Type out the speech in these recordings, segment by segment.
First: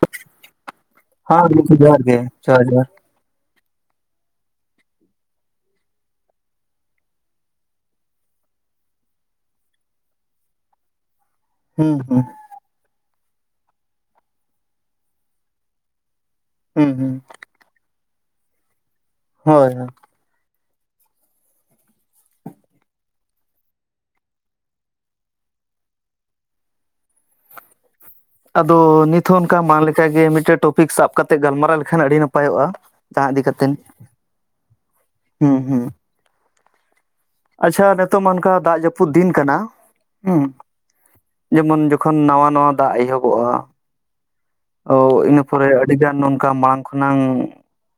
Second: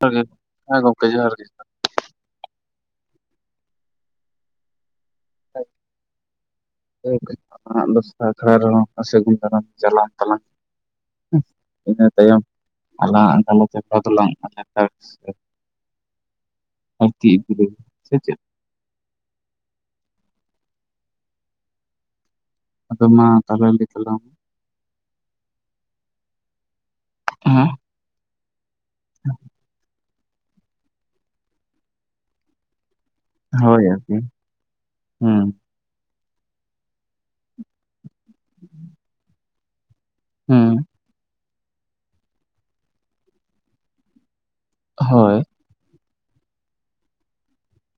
ᱡᱚᱦᱟᱨ ᱜᱮ, ᱦᱮᱸ ᱜᱚᱢᱠᱮ ᱡᱚᱦᱟᱨ ᱦᱮᱸ ᱜᱮ, ᱜᱚᱢᱠᱮ ᱡᱚᱦᱟᱨ ᱜᱮ, ᱡᱚᱦᱟᱨ ᱡᱚᱦᱟᱨ᱾ ᱦᱮ᱾ ᱦᱮ ᱜᱚᱝᱠᱮ ᱫᱚᱥᱨᱟ ᱟᱠᱷᱲᱟ ᱨᱮᱦᱚᱸ, ᱥᱟᱹᱜᱩᱱ ᱫᱟᱨᱟᱢ ᱪᱟᱞᱟᱱ ᱛᱟᱞᱟᱝ᱾ ᱦᱩ, ᱦᱩᱸ ᱤᱱᱟᱹ ᱦᱩᱸ ᱛᱟᱭᱚᱢ ᱟᱞᱟᱝ ᱟᱜ ᱜᱟᱞᱚᱪ ᱟᱠᱷᱲᱟ ᱫᱚᱞᱟᱝ ᱢᱩᱪᱟᱹᱫ ᱦᱟᱛᱟᱲᱟ᱾ ᱦᱩᱸ ᱦᱩᱸ ᱟᱨᱛᱤ ᱤᱫᱤ ᱞᱟᱹᱤᱜᱤᱫ ᱥᱮ ᱪᱮᱫ? ᱦᱳᱭ ᱦᱳᱭ᱾ ᱟᱫᱚ ᱢᱟ ᱛᱟᱦᱚᱞᱮ ᱞᱟᱹᱭ ᱛᱟᱞᱟᱝ [unintelligible] ᱟᱫᱚ ᱱᱤᱛ ᱦᱚᱸ ᱚᱱᱠᱟ ᱢᱟ ᱞᱮᱠᱟ ᱜᱮ ᱢᱤᱫᱴᱮᱡ ᱴᱚᱯᱤᱠ ᱥᱟᱵ ᱠᱟᱛᱮᱜ ᱜᱟᱞᱢᱟᱨᱟᱣ ᱞᱮᱠᱷᱟᱱ ᱟᱹᱰᱤ ᱱᱟᱯᱟᱭᱚᱜᱼᱟ᱾ ᱫᱟᱜ ᱤᱫᱤ ᱠᱟᱛᱮᱱ, ᱦᱳᱭ ᱟᱨᱠᱤ ᱦᱮᱸ ᱦᱩᱸ ᱦᱩᱸ᱾ ᱟᱪᱪᱷᱟ ᱱᱮᱛᱚᱜ ᱢᱟ ᱚᱱᱠᱟ ᱫᱟᱜ ᱡᱟᱹᱯᱩᱫ ᱫᱤᱱ ᱠᱟᱱᱟ, ᱦᱩᱸ ᱦᱮᱸ ᱡᱮᱢᱚᱱ ᱡᱚᱠᱷᱚᱱ ᱱᱟᱣᱟ ᱱᱟᱣᱟ ᱫᱟᱜ ᱮᱦᱚᱵᱚᱜᱼᱟ᱾ ᱛᱚ ᱦᱳᱭ ᱤᱱᱟᱹ ᱯᱚᱨᱮ ᱟᱹᱰᱤᱜᱟᱱ ᱱᱚᱝᱠᱟ ᱢᱟᱝ ᱠᱷᱚᱱᱟᱝ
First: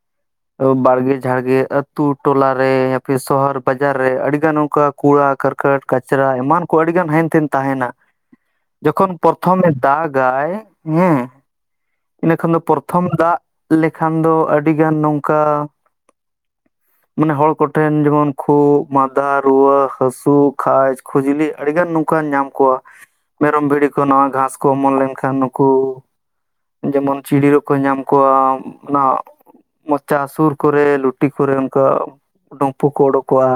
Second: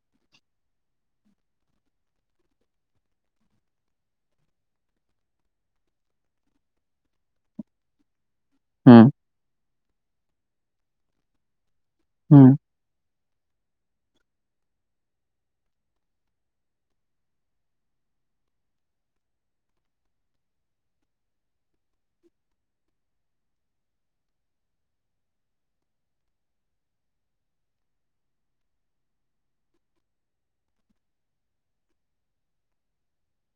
[unintelligible] ᱛᱚ ᱵᱟᱲᱜᱮ ᱡᱷᱟᱲᱜᱮ ᱟᱹᱛᱩ ᱴᱚᱞᱟ ᱨᱮ ᱚᱯᱷᱤᱥ ᱥᱚᱦᱚᱨ ᱵᱟᱡᱟᱨ ᱨᱮ ᱟᱹᱰᱤ ᱜᱟᱱ ᱚᱱᱠᱟ ᱠᱩᱲᱟ ᱠᱟᱹᱨᱠᱟᱹᱴ ᱠᱟᱪᱨᱟ ᱮᱢᱟᱱ ᱠᱚ ᱟᱹᱰᱤ ᱜᱟᱱ ᱦᱮᱱᱛᱮᱱ ᱛᱟᱦᱮᱸᱱᱟ᱾ [unintelligible] ᱡᱚᱠᱷᱚᱱ ᱯᱚᱨᱛᱷᱚᱢᱮ ᱫᱟᱜᱟᱭ ᱦᱮᱸ ᱤᱱᱟᱹ ᱦᱮᱸ ᱠᱷᱟᱱ ᱫᱚ ᱯᱚᱨᱛᱷᱚᱢ ᱫᱟᱜ ᱞᱮᱠᱷᱟᱱ ᱫᱚ ᱟᱹᱰᱤ ᱜᱟᱱ ᱱᱚᱝᱠᱟ [unintelligible] ᱢᱟᱱᱮ ᱦᱚᱲ ᱠᱚᱴᱷᱮᱱ ᱡᱮᱢᱚᱱ ᱠᱷᱩᱜ, ᱢᱟᱫᱟ, ᱨᱩᱣᱟᱹ ᱦᱟᱹᱥᱩ, ᱠᱷᱟᱡ ᱠᱷᱩᱡᱞᱤ ᱟᱹᱰᱤᱜᱟᱱ ᱱᱚᱝᱠᱟᱱ ᱧᱟᱢ ᱠᱩᱣᱟ᱾ ᱢᱮᱨᱚᱢ ᱵᱷᱤᱰᱤ ᱠᱚ ᱱᱟᱣᱟ ᱜᱷᱟᱸᱥ ᱠᱚ ᱚᱢᱚᱱ ᱞᱮᱱᱠᱷᱟᱱ ᱱᱩᱠᱩ ᱡᱮᱢᱚᱱ ᱪᱤᱰᱤᱲ ᱦᱚᱸ ᱠᱚ ᱧᱟᱢ ᱠᱚᱣᱟ ᱚᱱᱟ ᱢᱚᱪᱟ ᱥᱩᱨ ᱠᱚᱨᱮ ᱞᱩᱴᱤ ᱠᱚᱨᱮ ᱚᱱᱠᱟ ᱰᱩᱢᱯᱷᱩ ᱠᱚ ᱩᱰᱳᱠᱚᱜᱼᱟ᱾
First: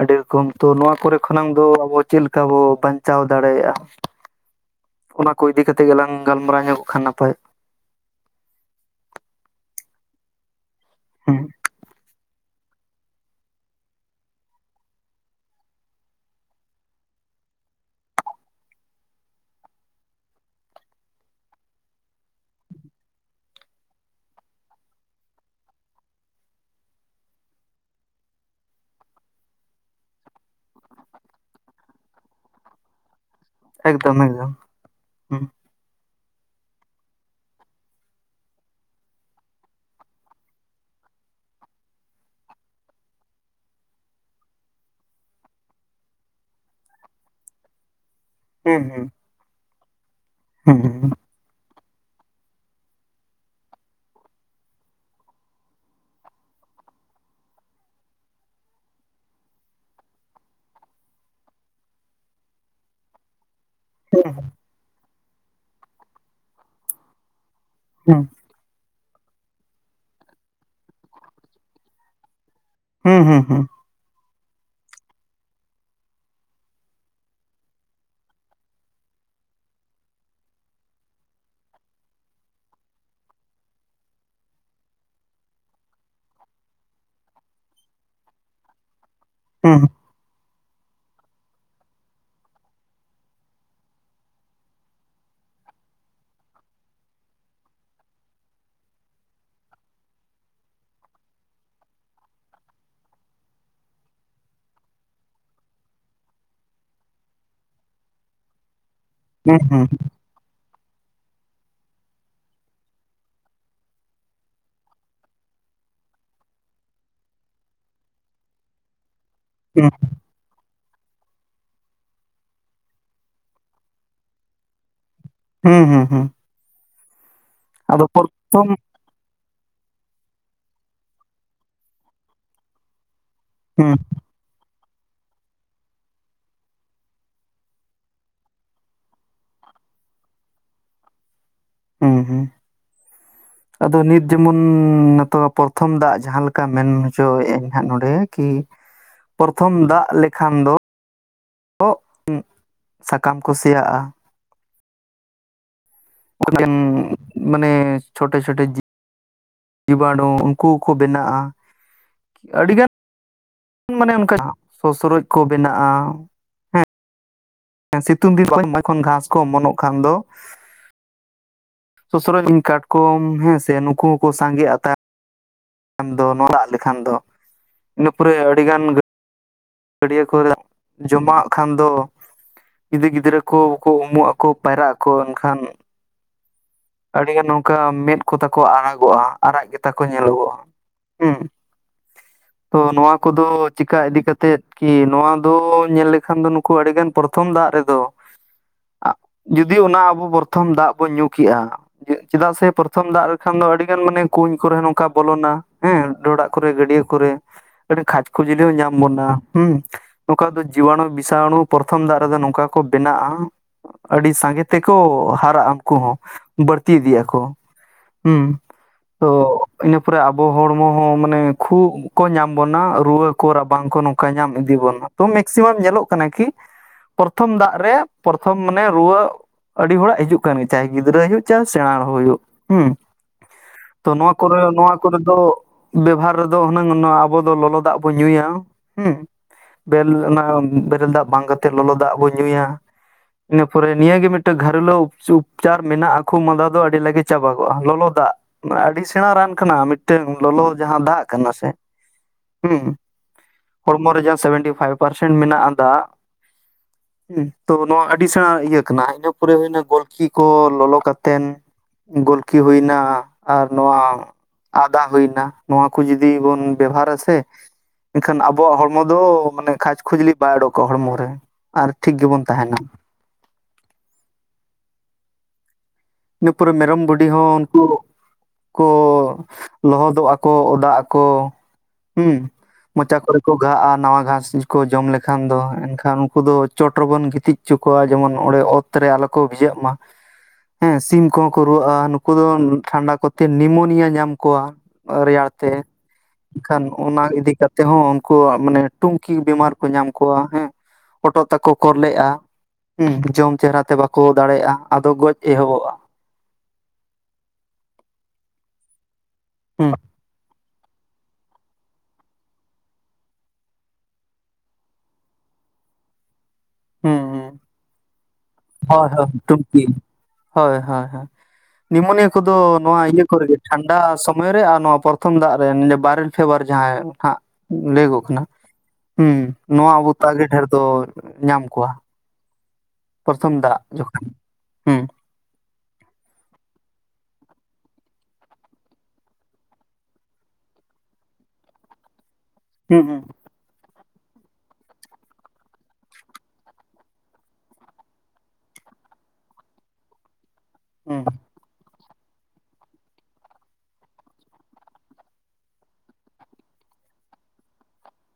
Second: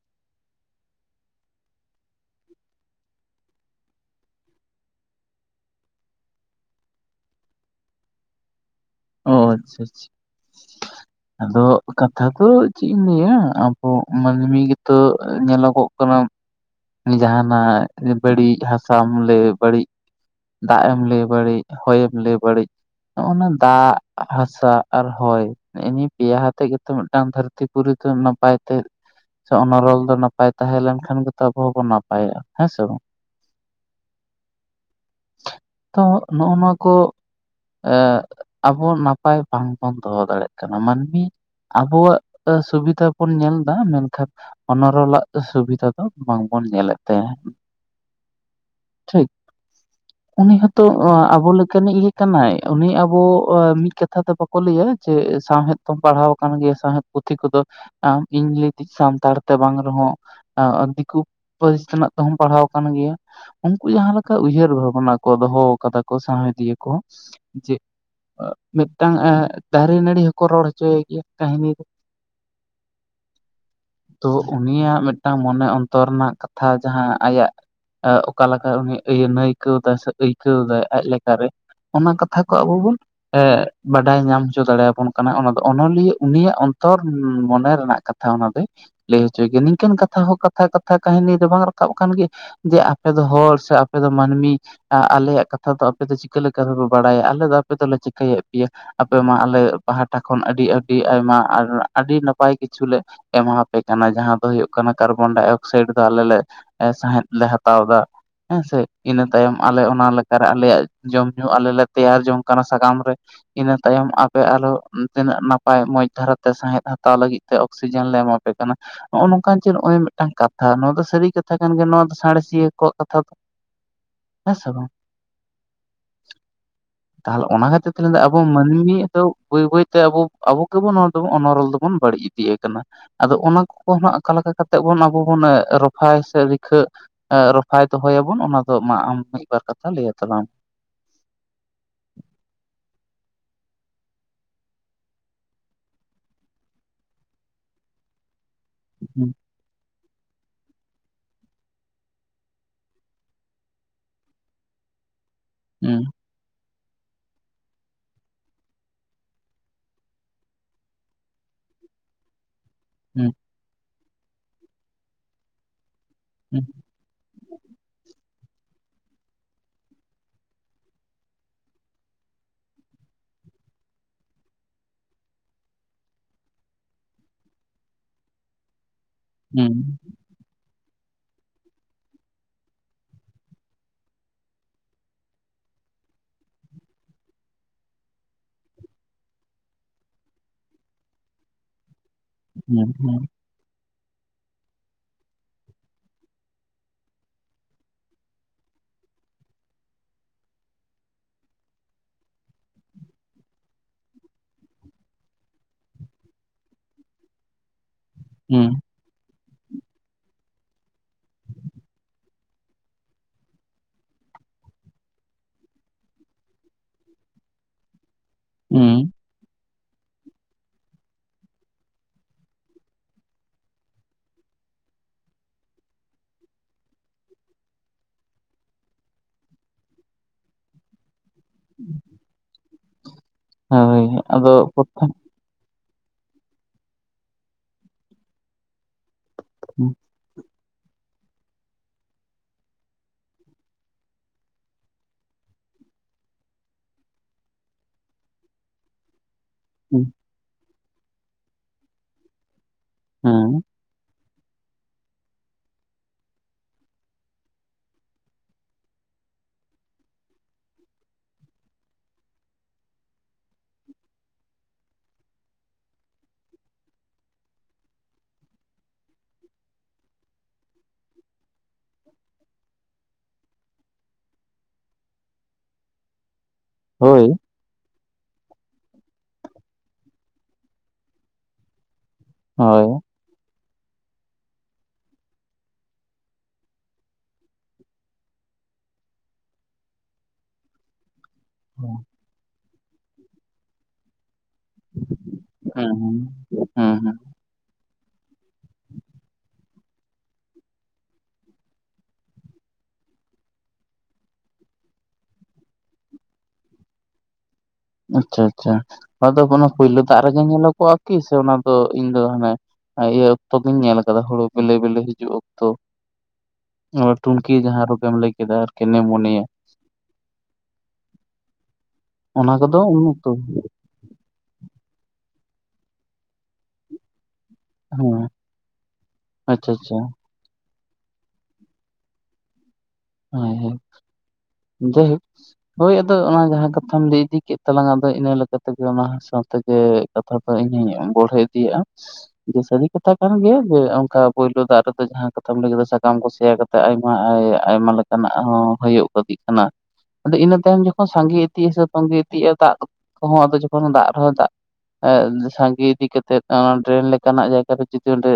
ᱟᱹᱰᱤ ᱨᱚᱠᱚᱢ ᱛᱚ ᱱᱚᱣᱟ ᱠᱚᱨᱮ ᱠᱷᱚᱱᱟᱝ ᱫᱚ ᱟᱵᱚ ᱪᱮᱫ ᱞᱮᱠᱟ ᱵᱚ ᱵᱟᱧᱪᱟᱣ ᱫᱟᱲᱮᱭᱟᱜᱼᱟ? ᱚᱱᱟ ᱠᱚ ᱤᱫᱤ ᱠᱟᱛᱮ ᱜᱮᱞᱟᱝ ᱜᱟᱞᱢᱟᱨᱟᱣ ᱧᱚᱜ ᱠᱷᱟᱱ ᱱᱟᱯᱟᱭ ᱚ ᱟᱪᱪᱷᱟ ᱟᱪᱪᱷᱟ, ᱦᱩᱸ ᱟᱫᱚ ᱠᱟᱛᱷᱟ ᱠᱚ ᱪᱤᱫ ᱤᱧ ᱞᱟᱹᱭᱟ, ᱟᱵᱚ ᱢᱟᱹᱱᱢᱤ ᱜᱮᱛᱚ ᱧᱮᱞᱚᱜᱚᱜ ᱠᱟᱱᱟ ᱡᱟᱦᱟᱸ ᱱᱟᱜ ᱵᱟᱹᱲᱤᱡ ᱦᱟᱥᱟᱢ ᱞᱟᱹᱭ ᱵᱟᱹᱲᱤᱡ ᱫᱟᱜ ᱮᱢ ᱞᱟᱹᱭ ᱵᱟᱹᱲᱤᱡ ᱦᱚᱭᱮᱢ ᱞᱟᱹᱭ ᱵᱟᱹᱲᱤᱡ᱾ ᱱᱚᱜᱼᱚ ᱱᱟ ᱫᱟᱜ ᱦᱟᱥᱟ ᱟᱨ ᱦᱚᱭ ᱮᱜᱼᱮ ᱱᱤᱭᱟᱹ ᱯᱮᱭᱟ ᱦᱟᱛᱮ ᱜᱮᱛᱚ ᱢᱤᱫᱴᱟᱝ ᱫᱷᱟᱹᱨᱛᱤ ᱯᱩᱨᱤ ᱫᱚ ᱱᱟᱯᱟᱭ ᱛᱮ ᱥᱮ ᱚᱱᱚᱲᱚᱞ ᱫᱚ ᱱᱟᱯᱟᱭ ᱛᱟᱦᱮᱸ ᱞᱮᱱᱠᱷᱟᱱ ᱜᱮᱛᱚ ᱟᱵᱚ ᱦᱚᱸᱵᱚ ᱱᱟᱯᱟᱭᱚᱼᱟ ᱦᱮᱸ ᱥᱮ ᱵᱟᱝ᱾ ᱮᱠᱫᱚᱢ ᱮᱠᱫᱚᱢ, ᱦᱩᱸ᱾ ᱛᱚ ᱱᱚᱜᱼᱚ ᱱᱚᱣᱟ ᱠᱚ ᱮ ᱟᱵᱚ ᱱᱟᱯᱟᱭ ᱵᱟᱝᱵᱚᱱ ᱫᱚᱦᱚ ᱫᱟᱲᱮᱜ ᱠᱟᱱᱟ, ᱢᱟᱹᱱᱢᱤ ᱟᱵᱚᱣᱟᱜ ᱥᱩᱵᱤᱫᱷᱟ ᱵᱚᱱ ᱧᱮᱞ ᱫᱟ ᱢᱮᱱᱠᱷᱟᱱ ᱚᱱᱚᱲᱚᱞᱟᱜ ᱥᱩᱵᱤᱫᱷᱟ ᱫᱚ ᱵᱟᱝᱵᱚᱱ ᱧᱮᱞᱮᱫ ᱛᱟᱭᱟ᱾ ᱦᱩᱸ ᱦᱩᱸ᱾ ᱩᱱᱤ ᱦᱩᱸ ᱦᱚᱸᱛᱚ ᱦᱩᱸ ᱟᱵᱚ ᱞᱮᱠᱟᱱᱤᱡ ᱜᱤ ᱠᱟᱱᱟᱭ, ᱩᱱᱤ ᱟᱵᱚ ᱢᱤᱫ ᱠᱟᱛᱷᱟ ᱛᱮ ᱵᱟᱠᱚ ᱞᱟᱹᱭᱟ ᱡᱮ ᱥᱟᱶᱦᱮᱫ ᱫᱚᱢ ᱯᱟᱲᱦᱟᱣ ᱠᱟᱱ ᱜᱮᱭᱟ ᱥᱟᱶᱦᱮᱫ ᱯᱩᱛᱷᱤ ᱠᱚᱫᱚ ᱟᱢ ᱤᱧ ᱞᱟᱹᱭᱫᱤᱧ ᱥᱟᱱᱛᱟᱲ ᱛᱮ ᱵᱟᱝ ᱨᱮᱦᱚᱸ ᱟᱸ ᱟᱨ ᱫᱤᱠᱩ ᱯᱟᱹᱨᱤᱥ ᱛᱮᱱᱟᱜ ᱛᱮᱦᱚᱢ ᱯᱟᱲᱦᱟᱣ ᱠᱟᱱ ᱜᱮᱭᱟ᱾ ᱩᱱᱠᱩ ᱡᱟᱦᱟᱸ ᱦᱩᱸ ᱞᱮᱠᱟ ᱩᱭᱦᱟᱹᱨ ᱵᱷᱟᱵᱱᱟ ᱠᱚ ᱫᱚᱦᱚ ᱠᱟᱫᱟ ᱠᱚ ᱥᱟᱶᱦᱮᱫᱤᱭᱟᱹ ᱠᱚ ᱡᱮ ᱦᱩᱸ᱾ ᱢᱤᱫᱴᱟᱝ ᱮᱸ ᱫᱟᱨᱮ ᱱᱟᱹᱲᱤ ᱦᱚᱸᱠᱚ ᱨᱚᱲ ᱦᱚᱪᱚᱭᱮ ᱜᱮᱭᱟ ᱠᱟᱦᱤᱱᱤ ᱨᱮ᱾ ᱦᱩᱸ ᱦᱩᱸ ᱦᱩᱸ᱾ ᱛᱚ ᱩᱱᱤᱭᱟᱜ ᱢᱤᱫᱴᱟᱝ ᱢᱚᱱᱮ ᱚᱱᱛᱚᱨ ᱨᱮᱱᱟᱜ ᱠᱟᱛᱷᱟ ᱡᱟᱦᱟᱸ ᱟᱭᱟᱜ ᱟᱸ ᱚᱠᱟ ᱞᱮᱠᱟ ᱩᱱᱤ ᱟᱭᱟᱹᱱᱟᱹᱭᱠᱟᱹᱣ ᱫᱟᱭ ᱥᱮ ᱟᱹᱭᱠᱟᱹᱣ ᱫᱟᱭ ᱟᱡ ᱞᱮᱠᱟᱨᱮ᱾ ᱚᱱᱟ ᱠᱟᱛᱷᱟ ᱠᱚ ᱟᱵᱚ ᱵᱩᱱ ᱵᱟᱰᱟᱭ ᱧᱟᱢ ᱦᱚᱪᱚ ᱫᱟᱲᱮᱭᱟᱵᱚᱱ ᱠᱟᱱᱟ, ᱚᱱᱟ ᱫᱚ ᱚᱱᱚᱞᱤᱭᱟᱹ ᱩᱱᱤᱭᱟᱜ ᱚᱱᱛᱚᱨ ᱢᱚᱱᱮ ᱨᱮᱱᱟᱜ ᱠᱟ ᱛᱷᱟ ᱚᱱᱟ ᱫᱚᱧ ᱞᱟᱹᱭ ᱦᱚᱪᱚ ᱠᱤᱫᱟᱹᱧ, ᱱᱤᱝᱠᱟᱹᱱ ᱠᱟᱛᱷᱟ ᱦᱚᱸ ᱠᱟᱛᱷᱟ ᱠᱟᱛᱷᱟ ᱠᱟᱹᱦᱱᱤ ᱫᱚ ᱵᱟᱝ ᱨᱟᱠᱟᱵ ᱠᱟᱱ ᱜᱮ ᱡᱮ ᱟᱯᱮ ᱫᱚ ᱦᱚᱲ ᱥᱮ ᱟᱯᱮ ᱫᱚ ᱢᱟᱹᱱᱢᱤ ᱟᱞᱮᱭᱟᱜ ᱠᱟᱛᱷᱟ ᱫᱚ ᱟᱯᱮ ᱫᱚ ᱪᱤᱠᱟᱹ ᱞᱮᱠᱟ ᱨᱮᱯᱮ ᱵᱟᱲᱟᱭᱟ ᱟᱞᱮ ᱫᱚ ᱟᱯᱮ ᱫᱚᱞᱮ ᱪᱤᱠᱟᱹᱭᱮᱜ ᱯᱮᱭᱟ ᱾ ᱟᱯᱮ ᱢᱟ ᱟᱞᱮ ᱯᱟᱦᱴᱟ ᱠᱷᱚᱱ, ᱟᱹᱰᱤ ᱟᱹᱰᱤ ᱟᱭᱢᱟ ᱟᱹᱰᱤ ᱱᱟᱯᱟᱭ ᱠᱤᱪᱷᱩᱞᱮ ᱮᱢᱟᱣ ᱟᱯᱮ ᱠᱟᱱᱟ ᱡᱟᱦᱟ ᱫᱚ ᱦᱩᱭᱩᱜ ᱠᱟᱱᱟ ᱠᱟᱨᱵᱚᱱᱰᱟᱭ ᱚᱠᱥᱟᱭᱤᱰ ᱫᱚ ᱟᱞᱮ ᱞᱮ ᱥᱟᱸᱦᱮᱫ ᱞᱮ ᱦᱟᱛᱟᱣ ᱮᱫᱟ ᱦᱮᱸ ᱥᱮ ᱾ ᱤᱱᱟᱹ ᱛᱟᱭᱚᱢ ᱟᱞᱮ ᱚᱱᱟ ᱞᱮᱠᱟᱨᱮ ᱟᱞᱮᱭᱟᱜ ᱡᱚᱢ ᱧᱩ ᱟᱞᱮ ᱞᱮ ᱛᱮᱭᱟᱨ ᱡᱚᱝ ᱠᱟᱱᱟ ᱥᱟᱠᱟᱢ ᱨᱮ ᱤᱱᱟᱹ ᱛᱟᱭᱚᱢ ᱟᱯᱮ ᱟᱨᱚ ᱛᱤᱱᱟᱹᱜ ᱱᱟᱯᱟᱭ ᱢᱚᱡᱽ ᱫᱷᱟᱨᱟᱛᱮ ᱥᱟᱸᱦᱮᱫ ᱦᱟᱛᱟᱣ ᱞᱟᱹᱜᱤᱫ ᱛᱮ ᱚᱠᱥᱤᱡᱮᱱ ᱞᱮ ᱮᱢᱟ ᱯᱮ ᱠᱟᱱᱟ ᱾ ᱱᱚᱜᱼᱚ ᱱᱚᱝᱠᱟᱱ ᱪᱮ ᱦᱩᱸ ᱱᱚᱜᱼᱚᱭ ᱢᱤᱫᱴᱟᱝ ᱠᱟᱛᱷᱟ ᱱᱚᱣᱟ ᱫᱚ ᱥᱟᱹᱨᱤ ᱠᱟ ᱠᱟᱛᱷᱟ ᱠᱟᱱ ᱜᱮᱭᱟ ᱱᱚᱣᱟ ᱫᱚ ᱥᱟᱬᱮᱥᱤᱭᱟᱹ ᱠᱚᱣᱟᱜ ᱠᱟᱛᱷᱟ ᱦᱮᱸ ᱥᱮ ᱵᱟᱝ? ᱦᱮᱸ ᱦᱮᱸ ᱦᱮᱸ ᱾ ᱛᱟᱦᱚᱞᱮ ᱚᱱᱟ ᱠᱷᱟᱹᱛᱤᱨ ᱛᱮ ᱞᱟᱹᱭ ᱫᱟᱭ ᱟᱵᱚ ᱯᱨᱚᱛᱷᱚᱢ ᱢᱟᱹᱱᱢᱤᱭᱟ ᱵᱟᱹᱭ ᱵᱟᱹᱭᱛᱮ ᱟᱵᱚ ᱟᱵᱚ ᱜᱮᱵᱚᱱ ᱱᱚᱣᱟ ᱫᱚ ᱚᱱᱚᱨᱚᱞ ᱫᱚᱵᱚᱱ ᱵᱟᱹᱲᱤᱡ ᱤᱫᱤᱭᱮ ᱠᱟᱱᱟ, ᱟᱫᱚ ᱚᱱᱟ ᱚᱠᱟ ᱦᱩᱸ ᱦᱟᱸᱜ ᱞᱮᱠᱟ ᱠᱟᱛᱮᱜ ᱵᱚᱱ ᱟᱵᱚ ᱵᱚᱱ ᱨᱚᱯᱷᱟᱭᱟ ᱥᱮ ᱨᱤᱠᱷᱟᱹ ᱨᱚᱯᱷᱟᱭ ᱫᱚᱦᱚᱭᱟᱵᱚᱱ ᱚᱱᱟ ᱫᱚ ᱢᱟ ᱟᱢ ᱢᱤᱜᱵᱟᱨ ᱠᱟᱛᱷᱟ ᱞᱟᱹᱭ ᱟ ᱛᱟᱞᱟᱝ ᱦᱮᱸ ᱦᱮᱸ ᱾ ᱟᱫᱚ ᱱᱤᱛ ᱡᱮᱢᱚᱱ ᱱᱤᱛᱚᱜ ᱯᱨᱚᱛᱷᱚᱢ ᱫᱟᱜ ᱡᱟᱦᱟᱸ ᱞᱮᱠᱟ ᱢᱮᱱ ᱦᱚᱪᱚᱭᱮᱜ ᱟᱹᱧ ᱦᱟᱸᱜ ᱱᱚᱰᱮ ᱠᱤ ᱦᱩᱸ ᱯᱨᱚᱛᱷᱚᱢ ᱫᱟᱜ ᱞᱮᱠᱷᱟᱱ ᱫᱚ ᱠᱚᱜ ᱥᱟᱠᱟᱢ ᱠᱚ ᱥᱤᱭᱟᱜᱼᱟ ᱾ ᱩᱸ [unintelligible] ᱢᱟᱱᱮ ᱪᱷᱩᱴᱤ ᱪᱷᱩᱴᱤ ᱡᱤᱵᱟᱱᱩ ᱩᱱᱠᱩ ᱠᱚ ᱵᱮᱱᱟᱜᱼᱟ, ᱟᱹᱰᱤᱜᱟᱱ ᱦᱩᱸ ᱢᱟᱱᱮ ᱚᱱᱠᱟ ᱥᱚᱥᱨᱚᱡ ᱠᱚ ᱵᱮᱱᱟᱜᱼᱟ ᱾ ᱦᱩᱸ ᱦᱮᱸ ᱥᱤᱛᱩᱝ ᱫᱤᱱ ᱡᱚᱠᱷᱚᱱ ᱜᱷᱟᱸᱥ ᱠᱚ ᱚᱢᱚᱱᱚᱜ ᱠᱟᱱ ᱫᱚ ᱥᱚᱥᱨᱚᱡᱽ, ᱠᱟᱴᱠᱚᱢ ᱦᱮᱸ ᱥᱮ ᱱᱩᱠᱩ ᱦᱚᱸᱠᱚ ᱥᱟᱸᱜᱮᱜᱼᱟ ᱛᱟ ᱫᱚ ᱱᱚᱣᱟ ᱫᱟᱜ ᱞᱮᱠᱷᱟᱱ ᱫᱚ, ᱤᱱᱟᱹ ᱯᱚᱨᱮ ᱟᱹᱰᱤᱜᱟᱱ ᱦᱩᱸ ᱜᱟᱹᱰᱭᱟᱹ ᱠᱚᱨᱮ ᱡᱚᱢᱟᱣᱚᱜ ᱠᱷᱟᱱ ᱫᱚ ᱡᱩᱫᱤ ᱜᱤᱫᱽᱨᱟᱹ ᱠᱚ ᱠᱚ ᱩᱢᱩᱜ ᱟᱠᱚ ᱯᱟᱭᱨᱟᱜ ᱟᱠᱚ ᱮᱱᱠᱷᱟᱱ ᱟᱹᱰᱤᱜᱟᱱ ᱱᱚᱝᱠᱟ ᱢᱮᱫ ᱠᱚᱛᱟ ᱠᱚ ᱟᱨᱟᱜᱚᱜᱼᱟ, ᱟᱨᱟᱜ ᱜᱮᱛᱟ ᱠᱚ ᱧᱮᱞᱚᱜᱚᱜᱼᱟ ᱦᱩᱸ ᱾ ᱛᱚ ᱦᱩᱸ ᱱᱚᱣᱟ ᱦᱩᱸ ᱠᱚᱫᱚ ᱪᱤᱠᱟ ᱤᱫᱤ ᱠᱟᱛᱮᱫ ᱠᱤ ᱱᱚᱣᱟ ᱫᱚ ᱧᱮᱞ ᱞᱮᱠᱷᱟᱱ ᱫᱚ, ᱱᱩᱠᱩ ᱟᱹᱰᱤ ᱜᱟᱱ ᱯᱨᱚᱛᱷᱚᱢ ᱫᱟᱜ ᱨᱮᱫᱚ ᱟᱜ ᱡᱩᱫᱤ ᱚᱱᱟ ᱟᱵᱚ ᱯᱚᱨᱛᱷᱚᱢ ᱫᱟᱜ ᱵᱚ ᱧᱩ ᱠᱮᱜᱼᱟ ᱪᱮᱫᱟᱜ ᱥᱮ ᱯᱚᱨᱛᱷᱚᱢ ᱫᱟᱜ ᱞᱮᱠᱷᱟᱱ ᱫᱚ ᱟᱹᱰᱤ ᱜᱟᱱ ᱢᱟᱱᱮ ᱠᱩᱧ ᱠᱚᱨᱮ ᱱᱚᱝᱠᱟ ᱵᱚᱞᱚᱱᱟ ᱦᱮᱸ ᱰᱚᱰᱟᱜ ᱠᱚᱨᱮ ᱜᱟᱹᱰᱭᱟᱹ ᱠᱚᱨᱮ ᱟᱹᱰᱤ ᱠᱷᱟᱡᱽ ᱠᱷᱩᱡᱽᱞᱟᱹᱣ ᱦᱩᱸ ᱧᱟᱢ ᱵᱚᱱᱟ ᱦᱩᱸ ᱱᱚᱝᱠᱟ ᱨᱮᱫᱚ ᱡᱤᱵᱟᱱᱩ ᱵᱤᱥᱟᱱᱩ ᱯᱚᱨᱛᱷᱚᱢ ᱫᱟᱜ ᱨᱮᱫᱚ ᱱᱚᱝᱠᱟ ᱠᱚ ᱵᱮᱱᱟᱜᱼᱟ ᱾ ᱟᱹᱰᱤ ᱥᱟᱸᱜᱮ ᱛᱮᱠᱚ ᱦᱟᱨᱟᱜᱼᱟ, ᱩᱱᱠᱩ ᱦᱚᱸ ᱵᱟᱹᱲᱛᱤ ᱤᱫᱤᱜ ᱟᱠᱚ ᱦᱩᱸ ᱾ ᱦᱩᱸ ᱾ ᱛᱚ ᱤᱱᱟᱹ ᱯᱚᱨᱮ ᱟᱵᱚ ᱦᱚᱲᱢᱚ ᱦᱚᱸ ᱢᱟᱱᱮ ᱠᱷᱩᱜ ᱠᱚ ᱧᱟᱢ ᱵᱚᱱᱟ, ᱨᱩᱣᱟᱹ ᱠᱚ ᱨᱟᱵᱟᱝ ᱠᱚ ᱱᱚᱝᱠᱟ ᱧᱟᱢ ᱤᱫᱤ ᱵᱚᱱᱟ ᱾ ᱛᱚ ᱢᱮᱠᱥᱤᱢᱟᱢ ᱧᱮᱞᱚᱜ ᱠᱟᱱᱟ ᱠᱤ ᱯᱚᱨᱛᱷᱚᱢ ᱫᱟᱜ ᱨᱮ ᱯᱚᱨᱛᱷᱚᱢ ᱢᱟᱱᱮ ᱨᱩᱣᱟᱹ ᱟᱹᱰᱤ ᱦᱚᱲᱟᱜ ᱦᱤᱡᱩᱜ ᱠᱟᱱ ᱜᱮᱭᱟ, ᱪᱟᱦᱮ ᱜᱤᱫᱽᱨᱟᱹ ᱦᱩᱭᱩᱜ ᱪᱟᱦᱮ ᱥᱮᱸᱬᱟ ᱦᱚᱲ ᱦᱩᱭᱩᱜ ᱦᱩᱸ, ᱦᱳᱭ ᱛᱚ ᱱᱚᱣᱟ ᱟᱫᱚ ᱠᱚᱨᱮ ᱱᱚᱣᱟ ᱯᱨᱚᱛᱷᱚᱢ ᱠᱚᱨᱮ ᱫᱚ ᱵᱮᱵᱷᱟᱨ ᱨᱮᱫᱚ ᱦᱩᱱᱟᱹᱝ ᱱᱚᱣᱟ ᱟᱵᱚ ᱫᱚ ᱞᱚᱞᱚ ᱫᱟᱜ ᱵᱚ ᱧᱩᱭᱟ ᱦᱩᱸ, ᱵᱮᱞ ᱚᱱᱟ ᱵᱮᱨᱮᱞ ᱫᱟᱜ ᱵᱟᱝ ᱠᱟᱛᱮ ᱞᱚᱞᱚ ᱫᱟᱜ ᱵᱚᱱ ᱧᱩᱭᱟ ᱤᱱᱟᱹ ᱯᱚᱨᱮ ᱱᱤᱭᱟᱹᱜ ᱜᱮ ᱢᱤᱫᱴᱟᱹᱝ ᱜᱷᱟᱨᱞᱳ ᱩᱯᱪᱟᱨ ᱢᱮᱱᱟᱜ-ᱟ᱾ ᱠᱷᱩᱜ ᱢᱟᱸᱫᱟ ᱫᱚ ᱟᱹᱰᱤ ᱞᱟᱜᱮ ᱪᱟᱵᱟᱠᱚᱜᱼᱟ ᱞᱚᱞᱚ ᱫᱟᱜ ᱟᱹᱰᱤ ᱥᱮᱬᱟ ᱨᱟᱱ ᱠᱟᱱᱟ, ᱢᱤᱫᱴᱟᱹᱝ ᱞᱚᱞᱚ ᱡᱟᱦᱟᱸ ᱫᱟᱜ ᱠᱟᱱᱟ ᱥᱮ ᱦᱩᱸ, ᱦᱩᱸ᱾ ᱦᱚᱲᱢᱚ ᱨᱮ ᱡᱟᱦᱟᱸ ᱥᱮᱵᱷᱮᱱᱴᱤ ᱯᱷᱟᱭᱤᱵᱷ ᱯᱟᱨᱥᱮᱱᱴ ᱢᱮᱱᱟᱜ-ᱟ ᱫᱟᱜ, ᱦᱮᱸ ᱛᱚ ᱱᱚᱣᱟ ᱟᱹᱰᱤ ᱥᱮᱬᱟ ᱤᱭᱟᱹ ᱠᱟᱱᱟ ᱤᱱᱟᱹ ᱯᱚᱨᱮ ᱦᱩᱭᱱᱟ ᱜᱚᱞᱠᱤ ᱠᱚ ᱞᱚᱞᱚ ᱠᱟᱛᱮ ᱛᱮᱱ ᱜᱳᱚᱞᱠᱤ ᱦᱩᱭᱱᱟ ᱟᱨ ᱱᱚᱣᱟ ᱟᱫᱟ ᱦᱩᱭ ᱱᱟ ᱱᱚᱣᱟ ᱠᱚ ᱡᱩᱫᱤ ᱵᱚᱱ ᱵᱮᱵᱟᱨ ᱟᱥᱮ ᱮᱱᱠᱷᱟᱱ ᱟᱵᱚᱣᱟᱜ ᱦᱚᱲᱢᱚ ᱫᱚ ᱢᱟᱱᱮ ᱠᱷᱟᱡᱽ ᱠᱷᱚᱡᱽᱞᱤ ᱵᱟᱭ ᱚᱰᱳᱠᱚᱜᱼᱟ ᱦᱚᱲᱢᱚ ᱨᱮ᱾ ᱟᱨ ᱴᱷᱤᱠ ᱜᱮᱵᱚᱱ ᱛᱟᱦᱮᱸᱱᱟ᱾ ᱤᱱᱟᱹ ᱯᱚᱨᱮ ᱢᱮᱨᱚᱢ ᱦᱳᱭ ᱵᱩᱰᱷᱤ ᱦᱚᱸ ᱩᱱᱠᱩ ᱠᱚ ᱞᱚᱦᱚᱫᱚ ᱟᱠᱚ ᱚᱫᱟᱜ ᱟᱠᱚ ᱦᱩᱸ ᱦᱳᱭ᱾ ᱢᱚᱪᱟ ᱠᱚᱨᱮ ᱠᱚ ᱜᱟᱜᱼᱟ ᱱᱟᱣᱟ ᱜᱷᱟᱥ ᱠᱚ ᱡᱚᱢ ᱞᱮᱠᱷᱟᱱ ᱫᱚ, ᱮᱱᱠᱷᱟᱱ ᱩᱱᱠᱩ ᱫᱚ ᱪᱚᱴ ᱨᱮᱵᱚᱱ ᱜᱤᱛᱤᱡ ᱦᱚᱪᱚ ᱠᱚᱣᱟ ᱡᱮᱢᱚᱱ ᱚᱸᱰᱮ ᱚᱛ ᱨᱮ ᱟᱞᱚ ᱠᱚ ᱵᱷᱤᱡᱟᱹᱜ ᱢᱟ, ᱦᱮᱸ ᱥᱤᱢ ᱠᱚᱦᱚᱸ ᱠᱚ ᱨᱩᱣᱟᱹᱜᱼᱟ ᱦᱩᱸ ᱱᱩᱠᱩ ᱫᱚ ᱴᱷᱟᱱᱰᱟ ᱠᱚᱛᱮ ᱱᱤᱢᱳᱱᱤᱭᱟ ᱧᱟᱢ ᱠᱚᱣᱟ ᱨᱮᱭᱟᱲ ᱛᱮ ᱦᱩᱸ ᱾ ᱦᱩᱸ ᱮᱱᱠᱷᱟᱱ ᱦᱩᱸ ᱚᱱᱟ ᱤᱫᱤ ᱠᱟᱛ ᱛᱮᱦᱚᱸ ᱩᱱᱠᱩᱣᱟᱜ ᱢᱟᱱᱮ ᱴᱩᱱᱠᱤ ᱵᱮᱢᱟᱨ ᱠᱚ ᱧᱟᱢ ᱠᱚᱣᱟ ᱦᱮᱸ ᱦᱚᱴᱚᱜ ᱛᱟᱠᱚ ᱠᱚᱸᱵᱮᱜᱼᱟ᱾ ᱦᱮᱸ ᱡᱚᱢ ᱪᱮᱦᱨᱟᱛᱮ ᱵᱟᱠᱚ ᱫᱟᱲᱮᱭᱟᱜᱼᱟ ᱟᱫᱚ ᱜᱚᱡᱽ ᱮᱦᱚᱵᱚᱜᱼᱟ᱾ ᱟᱪᱪᱷᱟ ᱟᱪᱪᱷᱟ ᱱᱚᱣᱟ ᱫᱚ ᱦᱩᱸ ᱯᱳᱭᱞᱳ ᱫᱟᱜ ᱨᱮᱜᱮ ᱧᱮᱞᱚᱜᱚᱜᱼᱟ᱾ ᱛᱤᱥ ᱦᱚᱸ ᱚᱱᱟᱫᱚ ᱤᱧ ᱫᱚ ᱦᱟᱱᱮ ᱤᱭᱟᱹ ᱚᱠᱛᱚ ᱜᱤᱧ ᱧᱮᱞ ᱟᱠᱟᱫᱟ ᱦᱩᱲᱩ ᱵᱤᱞᱤ ᱵᱤᱞᱤ ᱦᱤᱡᱩᱜ ᱚᱠᱛᱚ᱾ ᱚ ᱦᱩᱸ ᱦᱩᱸ ᱴᱩᱱᱠᱤ ᱡᱟᱸᱦᱟ ᱨᱳᱚᱜ ᱮᱢ ᱞᱟᱹᱭ ᱠᱮᱫᱟ ᱫᱟ, ᱦᱳᱭ ᱦᱳᱭ ᱴᱩᱱᱠᱤ ᱦᱳᱭ ᱦᱳᱭ ᱦᱳᱭ ᱱᱤᱢᱳᱱᱤᱭᱟᱹ ᱚᱱᱟ ᱠᱚᱫᱚ ᱩᱱ ᱱᱚᱣᱟ ᱤᱭᱟᱹ ᱚᱠᱛᱚ ᱠᱚᱨᱮᱜᱮ ᱴᱷᱟᱱᱰᱟ ᱥᱚᱢᱚᱭ ᱨᱮ ᱟᱨ ᱱᱚᱣᱟ ᱯᱨᱚᱛᱷᱚᱢ ᱫᱟᱜ ᱨᱮ ᱵᱟᱨᱞ ᱯᱷᱮᱵᱚᱨᱤ ᱡᱟᱦᱟᱸᱭ ᱦᱟᱜ᱾ ᱞᱟᱹᱭᱚᱜ ᱦᱮᱸ ᱠᱟᱱᱟ ᱦᱩᱸ ᱟᱪᱪᱷᱟ ᱱᱚᱣᱟ ᱟᱪᱪᱷᱟ ᱟᱵᱚᱛᱟᱜᱮ ᱰᱷᱮᱨ ᱫᱚ ᱧᱟᱢ ᱠᱚᱣᱟ᱾ ᱯᱨᱚᱛᱷᱚᱢ ᱦᱚᱭ ᱫᱟᱜ ᱡᱚᱠᱷᱚᱱ ᱦᱚᱭ ᱦᱩᱸ ᱡᱟᱭᱦᱳᱠ, ᱦᱳᱭ ᱟᱫᱚ ᱚᱱᱟ ᱡᱟᱦᱟᱸ ᱠᱟᱛᱷᱟᱢ ᱞᱟᱹᱭ ᱤᱫᱤ ᱠᱮᱫ ᱛᱟᱞᱟᱝ ᱟᱫᱚ ᱤᱱᱟᱹ ᱞᱮᱠᱟ ᱛᱮᱜᱮ ᱚᱱᱟ ᱥᱟᱶ ᱛᱮᱜᱮ ᱠᱟᱛᱷᱟ ᱫᱚ ᱤᱧᱦᱚᱧ ᱵᱚᱲᱦᱮ ᱤᱫᱤᱭᱟᱜᱼᱟ ᱡᱮ ᱥᱟᱹᱨᱤ ᱦᱩᱸ ᱠᱟᱛᱷᱟ ᱦᱩᱸ ᱠᱟᱱ ᱜᱮᱭᱟ, ᱡᱮ ᱚᱱᱠᱟ ᱯᱩᱭᱞᱩ ᱫᱟᱜ ᱨᱮᱫᱚ ᱡᱟᱦᱟᱸ ᱠᱟᱛᱷᱟᱢ ᱞᱟᱹᱭ ᱠᱮᱫᱟ ᱥᱟᱠᱟᱢ ᱠᱚ ᱥᱮᱭᱟ ᱠᱟᱛᱮ ᱟᱭᱢᱟ ᱟᱭᱢᱟ ᱞᱮᱠᱟᱱᱟᱜ ᱦᱚᱸ ᱦᱳᱭᱳᱜ ᱞᱟᱹᱫᱤᱜ ᱠᱟᱱᱟ ᱟᱫᱚ ᱤᱱᱟᱹ ᱛᱟᱭᱚᱢ ᱫᱚᱠᱚ ᱥᱟᱸᱜᱮ ᱛᱤᱥᱮ ᱛᱚᱜᱮᱸ ᱤᱫᱤᱭᱮᱫᱟ ᱫᱟᱜ ᱠᱚᱦᱚᱸ ᱟᱫᱚ ᱡᱚᱠᱷᱚᱱ ᱫᱟᱜ ᱨᱮᱦᱚᱸ ᱫᱟᱜ ᱥᱟᱸᱜᱮ ᱤᱫᱤ ᱠᱟᱛᱮᱜ ᱚᱰᱮᱱ ᱞᱮᱠᱟᱱᱟᱜ ᱡᱟᱭᱜᱟᱨ ᱨᱮ ᱡᱩᱫᱤ ᱚᱸᱰᱮ